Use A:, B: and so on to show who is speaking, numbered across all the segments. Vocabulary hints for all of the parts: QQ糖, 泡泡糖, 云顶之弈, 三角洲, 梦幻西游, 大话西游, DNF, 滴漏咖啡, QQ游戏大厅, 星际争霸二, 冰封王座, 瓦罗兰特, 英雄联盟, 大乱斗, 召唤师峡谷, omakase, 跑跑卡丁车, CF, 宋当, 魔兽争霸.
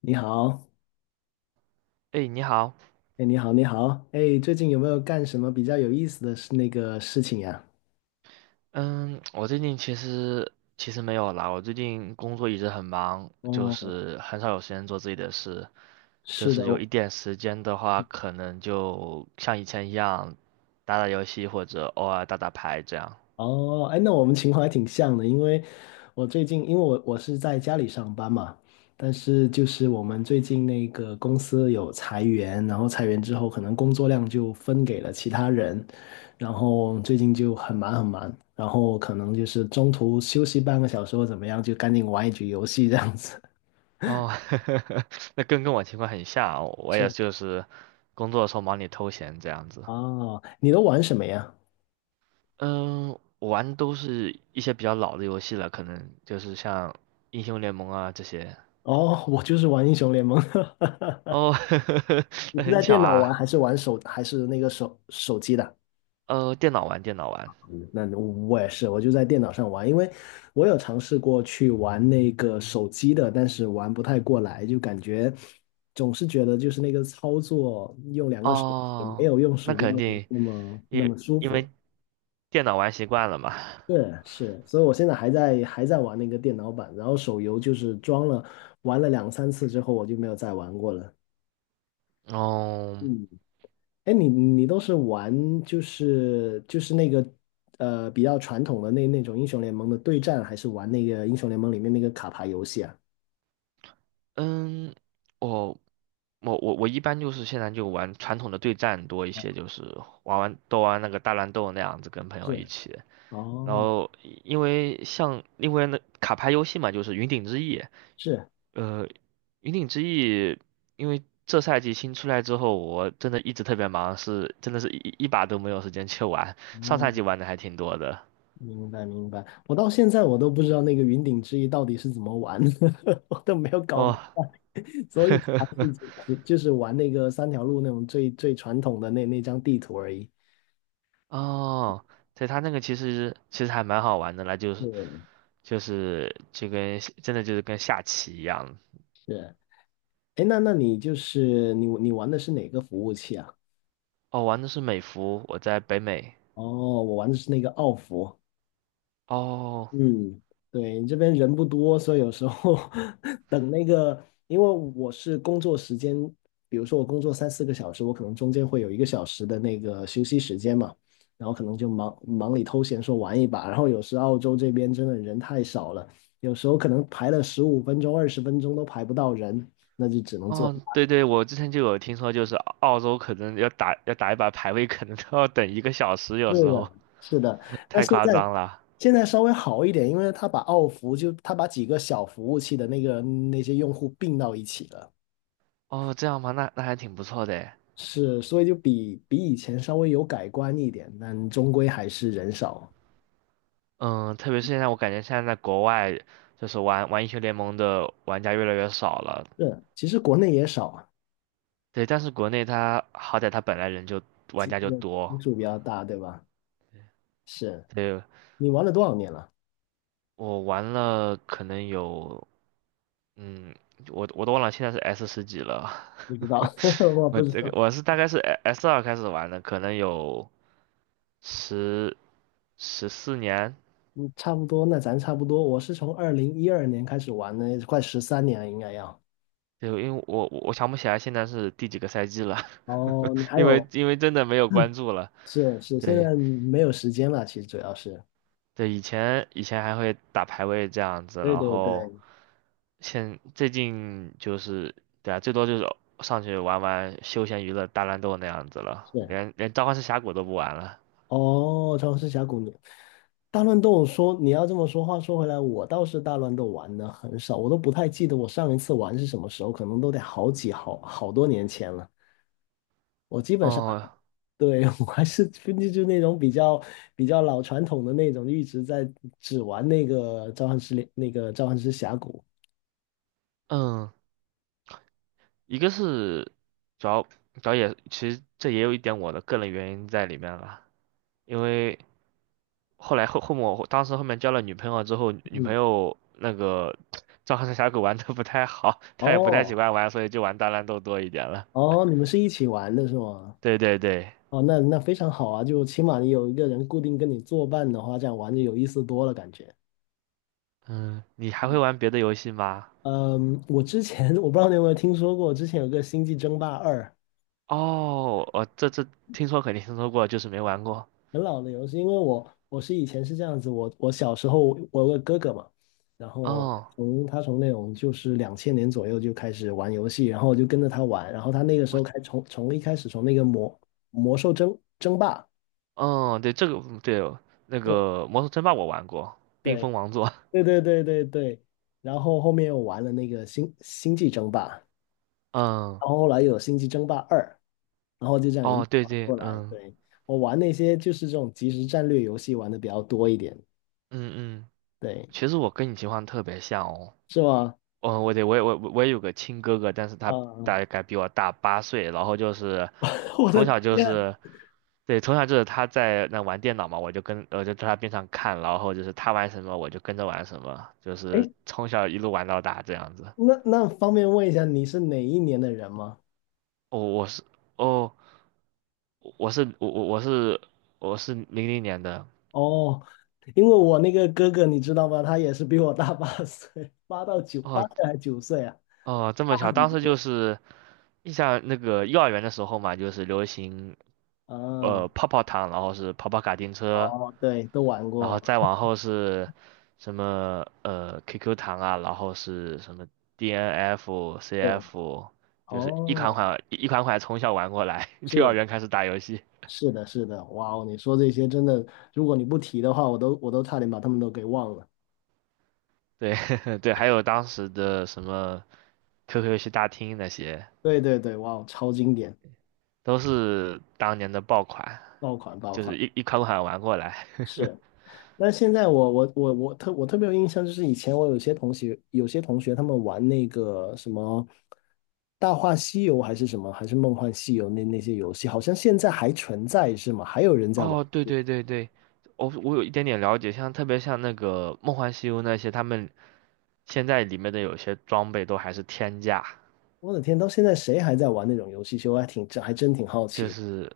A: 你好，
B: 哎，你好。
A: 哎，你好，你好，哎，最近有没有干什么比较有意思的事那个事情呀？
B: 嗯，我最近其实没有啦，我最近工作一直很忙，就
A: 哦，
B: 是很少有时间做自己的事，就
A: 是的，
B: 是有一点时间的话，可能就像以前一样，打打游戏或者偶尔打打牌这样。
A: 哦，哎，那我们情况还挺像的。因为我最近，因为我是在家里上班嘛，但是就是我们最近那个公司有裁员，然后裁员之后，可能工作量就分给了其他人，然后最近就很忙很忙，然后可能就是中途休息半个小时或怎么样，就赶紧玩一局游戏这样子。
B: 哦，那跟我情况很像，我也
A: 是，
B: 就是工作的时候忙里偷闲这样子。
A: 哦，你都玩什么呀？
B: 嗯，我玩都是一些比较老的游戏了，可能就是像英雄联盟啊这些。
A: 哦，我就是玩英雄联盟。
B: 哦，
A: 你
B: 那
A: 是
B: 很
A: 在
B: 巧
A: 电脑玩
B: 啊。
A: 还是玩手还是那个手手机的？
B: 电脑玩，电脑玩。
A: 嗯那我也是，我就在电脑上玩。因为我有尝试过去玩那个手机的，但是玩不太过来，就感觉总是觉得就是那个操作用两个手指没
B: 哦，
A: 有用
B: 那
A: 鼠标
B: 肯
A: 来
B: 定，
A: 那么那
B: 因
A: 么舒
B: 因
A: 服。
B: 为电脑玩习惯了嘛。
A: 是是，所以我现在还在玩那个电脑版，然后手游就是装了玩了两三次之后，我就没有再玩过了。
B: 哦，
A: 嗯。哎，你都是玩就是比较传统的那种英雄联盟的对战，还是玩那个英雄联盟里面那个卡牌游戏啊？
B: 嗯，我我一般就是现在就玩传统的对战多一些，就是都玩那个大乱斗那样子，跟朋友一
A: 是，
B: 起。然
A: 哦，
B: 后因为那卡牌游戏嘛，就是云顶之弈，
A: 是，
B: 呃，云顶之弈，因为这赛季新出来之后，我真的一直特别忙，是真的是一把都没有时间去玩。上赛季
A: 哦，
B: 玩的还挺多的。
A: 明白明白。我到现在我都不知道那个云顶之弈到底是怎么玩的，我都没有搞
B: 哦，
A: 明白。所以才 是只就是玩那个三条路那种最传统的那张地图而已。
B: 哦，对，他那个其实还蛮好玩的啦，就
A: 是
B: 是就是就跟真的就是跟下棋一样。
A: 是，哎，那你就是你玩的是哪个服务器啊？
B: 哦，玩的是美服，我在北美。
A: 哦，我玩的是那个奥服，
B: 哦。
A: 嗯，对，这边人不多，所以有时候 等那个，因为我是工作时间，比如说我工作三四个小时，我可能中间会有1个小时的那个休息时间嘛，然后可能就忙里偷闲说玩一把，然后有时澳洲这边真的人太少了，有时候可能排了15分钟、20分钟都排不到人，那就只能做。
B: 哦，对对，我之前就有听说，就是澳洲可能要打一把排位，可能都要等一个小时，有
A: 是
B: 时候
A: 的，是的。那
B: 太
A: 现
B: 夸
A: 在
B: 张了。
A: 现在稍微好一点，因为他把几个小服务器的那些用户并到一起了，
B: 哦，这样吗？那那还挺不错的诶。
A: 是，所以就比以前稍微有改观一点，但终归还是人少。
B: 嗯，特别是现在，我感觉现在在国外，就是玩英雄联盟的玩家越来越少了。
A: 是，其实国内也少啊，
B: 对，但是国内它好歹它本来玩
A: 其
B: 家就
A: 实基
B: 多。
A: 数比较大，对吧？是
B: 对，
A: 你玩了多少年了？
B: 我玩了可能有，嗯，我都忘了现在是 S 十几了。
A: 不知道，我
B: 我
A: 不知
B: 这个
A: 道。
B: 我是大概是 S 二开始玩的，可能有十十四年。
A: 嗯，差不多，那咱差不多。我是从2012年开始玩的，快13年了，应该要。
B: 对，因为我想不起来现在是第几个赛季了，
A: 哦，你 还
B: 因为
A: 有
B: 因为真的没有关注了。
A: 是是，现
B: 对。
A: 在没有时间了，其实主要是，
B: 对，以前还会打排位这样子，
A: 对
B: 然
A: 对
B: 后
A: 对，
B: 现最近就是对啊，最多就是上去玩玩休闲娱乐大乱斗那样子了，
A: 是。
B: 连召唤师峡谷都不玩了。
A: 哦，《召唤师峡谷》你大乱斗说你要这么说，话说回来，我倒是大乱斗玩的很少，我都不太记得我上一次玩是什么时候，可能都得好几好好多年前了。我基本上
B: 哦，
A: 对 我还是就那种比较老传统的那种，一直在只玩那个召唤师峡谷。
B: 嗯，一个是主要，也其实这也有一点我的个人原因在里面了，因为后来后后面我当时后面交了女朋友之后，女朋
A: 嗯，
B: 友那个召唤师峡谷玩的不太好，她也不太喜
A: 哦
B: 欢玩，所以就玩大乱斗多一点了。
A: 哦，你们是一起玩的是吗？
B: 对对对。
A: 哦，那那非常好啊，就起码你有一个人固定跟你作伴的话，这样玩就有意思多了，感觉。
B: 嗯，你还会
A: 嗯，
B: 玩别的游戏吗？
A: 嗯，我之前 我不知道你有没有听说过，之前有个《星际争霸二》，
B: 哦，我这这听说肯定听说过，就是没玩过。
A: 很老的游戏。因为我是以前是这样子，我小时候我有个哥哥嘛，然后
B: 哦，
A: 从那种就是2000年左右就开始玩游戏，然后我就跟着他玩，然后他那个时
B: 我
A: 候开从从一开始从那个魔兽争霸。
B: 哦，对这个那个《魔兽争霸》我玩过，《冰
A: 对
B: 封王座》。
A: 对对对对对，然后后面又玩了那个星际争霸，然
B: 嗯，
A: 后后来又有星际争霸二，然后就这样一
B: 哦，
A: 路
B: 对
A: 玩
B: 对，
A: 过来。对，我玩那些就是这种即时战略游戏玩的比较多一点，
B: 嗯嗯，
A: 对，
B: 其实我跟你情况特别像哦。
A: 是吗？
B: 嗯，我也我我也有个亲哥哥，但是
A: 啊、
B: 他 大概比我大八岁，然后就是
A: 我的
B: 从小就
A: 天，
B: 是，对，从小就是他在那玩电脑嘛，跟我就在他边上看，然后就是他玩什么我就跟着玩什么，就是
A: 哎，
B: 从小一路玩到大这样子。
A: 那方便问一下你是哪一年的人吗？
B: 哦，我是哦，我是我我我是我是零零年的。
A: 哦，因为我那个哥哥你知道吗？他也是比我大八岁，8到9，八
B: 哦。
A: 岁还是9岁啊？
B: 哦，这
A: 大
B: 么巧，
A: 很
B: 当时
A: 多
B: 就是印象那个幼儿园的时候嘛，就是流行
A: 啊，
B: 泡泡糖，然后是跑跑卡丁车。
A: 哦，对，都玩
B: 然后
A: 过。
B: 再往后是什么QQ 糖啊，然后是什么 DNF、
A: 对。
B: CF,就是
A: 哦，
B: 一款款从小玩过来，幼儿
A: 是
B: 园开始打游戏。
A: 是的，是的，哇哦，你说这些真的，如果你不提的话，我都差点把他们都给忘了。
B: 对 对，还有当时的什么 QQ 游戏大厅那些，
A: 对对对，哇哦，超经典，
B: 都是当年的爆款，
A: 爆款爆
B: 就
A: 款。
B: 是一一款款玩过来。
A: 是，那现在我特别有印象，就是以前我有些同学他们玩那个什么《大话西游》还是《梦幻西游》那些游戏，好像现在还存在是吗？还有人在玩？
B: 哦，对对对对，我我有一点点了解，像特别像那个《梦幻西游》那些，他们现在里面的有些装备都还是天价。
A: 我的天，到现在谁还在玩那种游戏？其实我还挺还真挺好
B: 就
A: 奇的
B: 是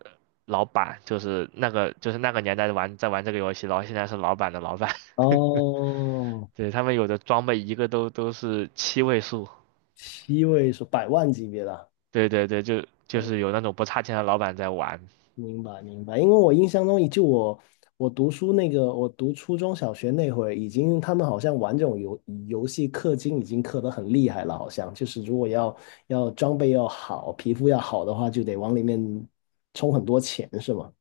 B: 老板，就是那个年代玩这个游戏，然后现在是老板的老板，
A: 哦，
B: 对，他们有的装备一个都是七位数，
A: 7位数，百万级别的啊。
B: 对对对，就
A: 嗯，
B: 是有那种不差钱的老板在玩，
A: 明白明白。因为我印象中，就我我读书那个，我读初中小学那会儿，已经他们好像玩这种游戏氪金已经氪得很厉害了，好像就是如果要装备要好，皮肤要好的话，就得往里面充很多钱，是吗？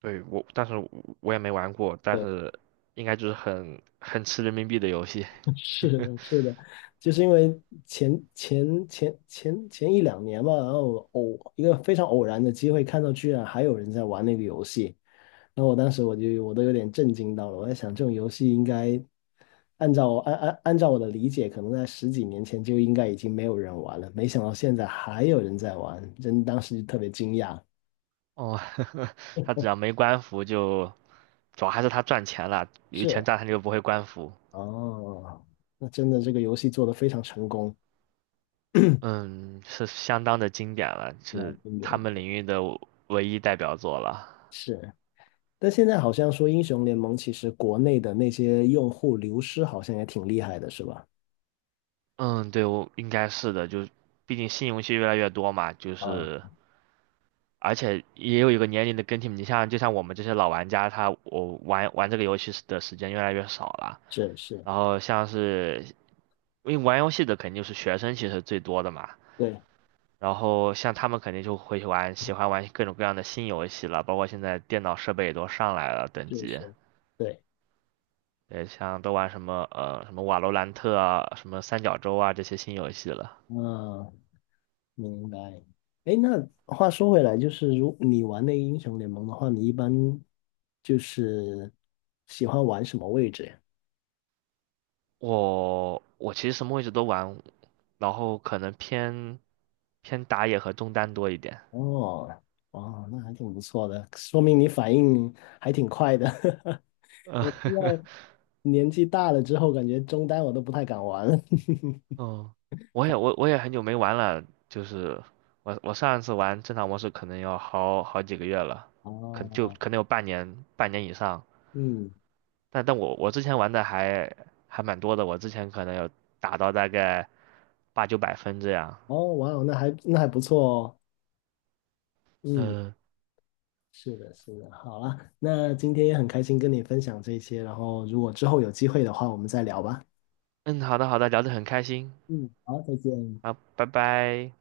B: 对我，但是我我也没玩过，但
A: 对
B: 是应该就是很吃人民币的游戏，
A: 是的，是的，就是因为前一两年吧，然后一个非常偶然的机会看到，居然还有人在玩那个游戏，然后我当时我就我都有点震惊到了，我在想这种游戏应该按照我的理解，可能在十几年前就应该已经没有人玩了，没想到现在还有人在玩，真当时就特别惊讶。
B: 哦，他只要没官服就。主要还是他赚钱了，有钱
A: 是，
B: 赚他就不会官服。
A: 哦，那真的这个游戏做得非常成功，
B: 嗯，是相当的经典了，
A: 蛮
B: 是
A: 经典
B: 他们
A: 的，
B: 领域的唯一代表作了。
A: 是。但现在好像说英雄联盟其实国内的那些用户流失好像也挺厉害的，是吧？
B: 嗯，对，我应该是的，就毕竟新游戏越来越多嘛，
A: 啊，
B: 而且也有一个年龄的更替，你像就像我们这些老玩家，我玩这个游戏的时间越来越少了，
A: 是是，
B: 然后因为玩游戏的肯定就是学生其实最多的嘛，
A: 对，
B: 然后像他们肯定就会喜欢玩各种各样的新游戏了，包括现在电脑设备也都上来了等
A: 是
B: 级，
A: 是，对，
B: 对，像都玩什么瓦罗兰特啊，什么三角洲啊这些新游戏了。
A: 嗯，明白。哎，那话说回来，就是如你玩那个英雄联盟的话，你一般就是喜欢玩什么位置呀？
B: 我其实什么位置都玩，然后可能偏打野和中单多一点。
A: 哦，哦，那还挺不错的，说明你反应还挺快的。
B: 嗯，
A: 我现 在年纪大了之后，感觉中单我都不太敢玩了。
B: 哦，我也也很久没玩了，就是我上一次玩正常模式可能要好几个月了，就
A: 哦，
B: 可能有半年，半年以上。
A: 嗯，
B: 但我之前玩的还蛮多的，我之前可能有打到大概八九百分这样。
A: 哦，哇哦，那还不错哦。嗯，
B: 嗯
A: 是的，是的，好了，那今天也很开心跟你分享这些，然后如果之后有机会的话，我们再聊吧。
B: 嗯，好的好的，聊得很开心
A: 嗯，好，再见。
B: 啊，拜拜。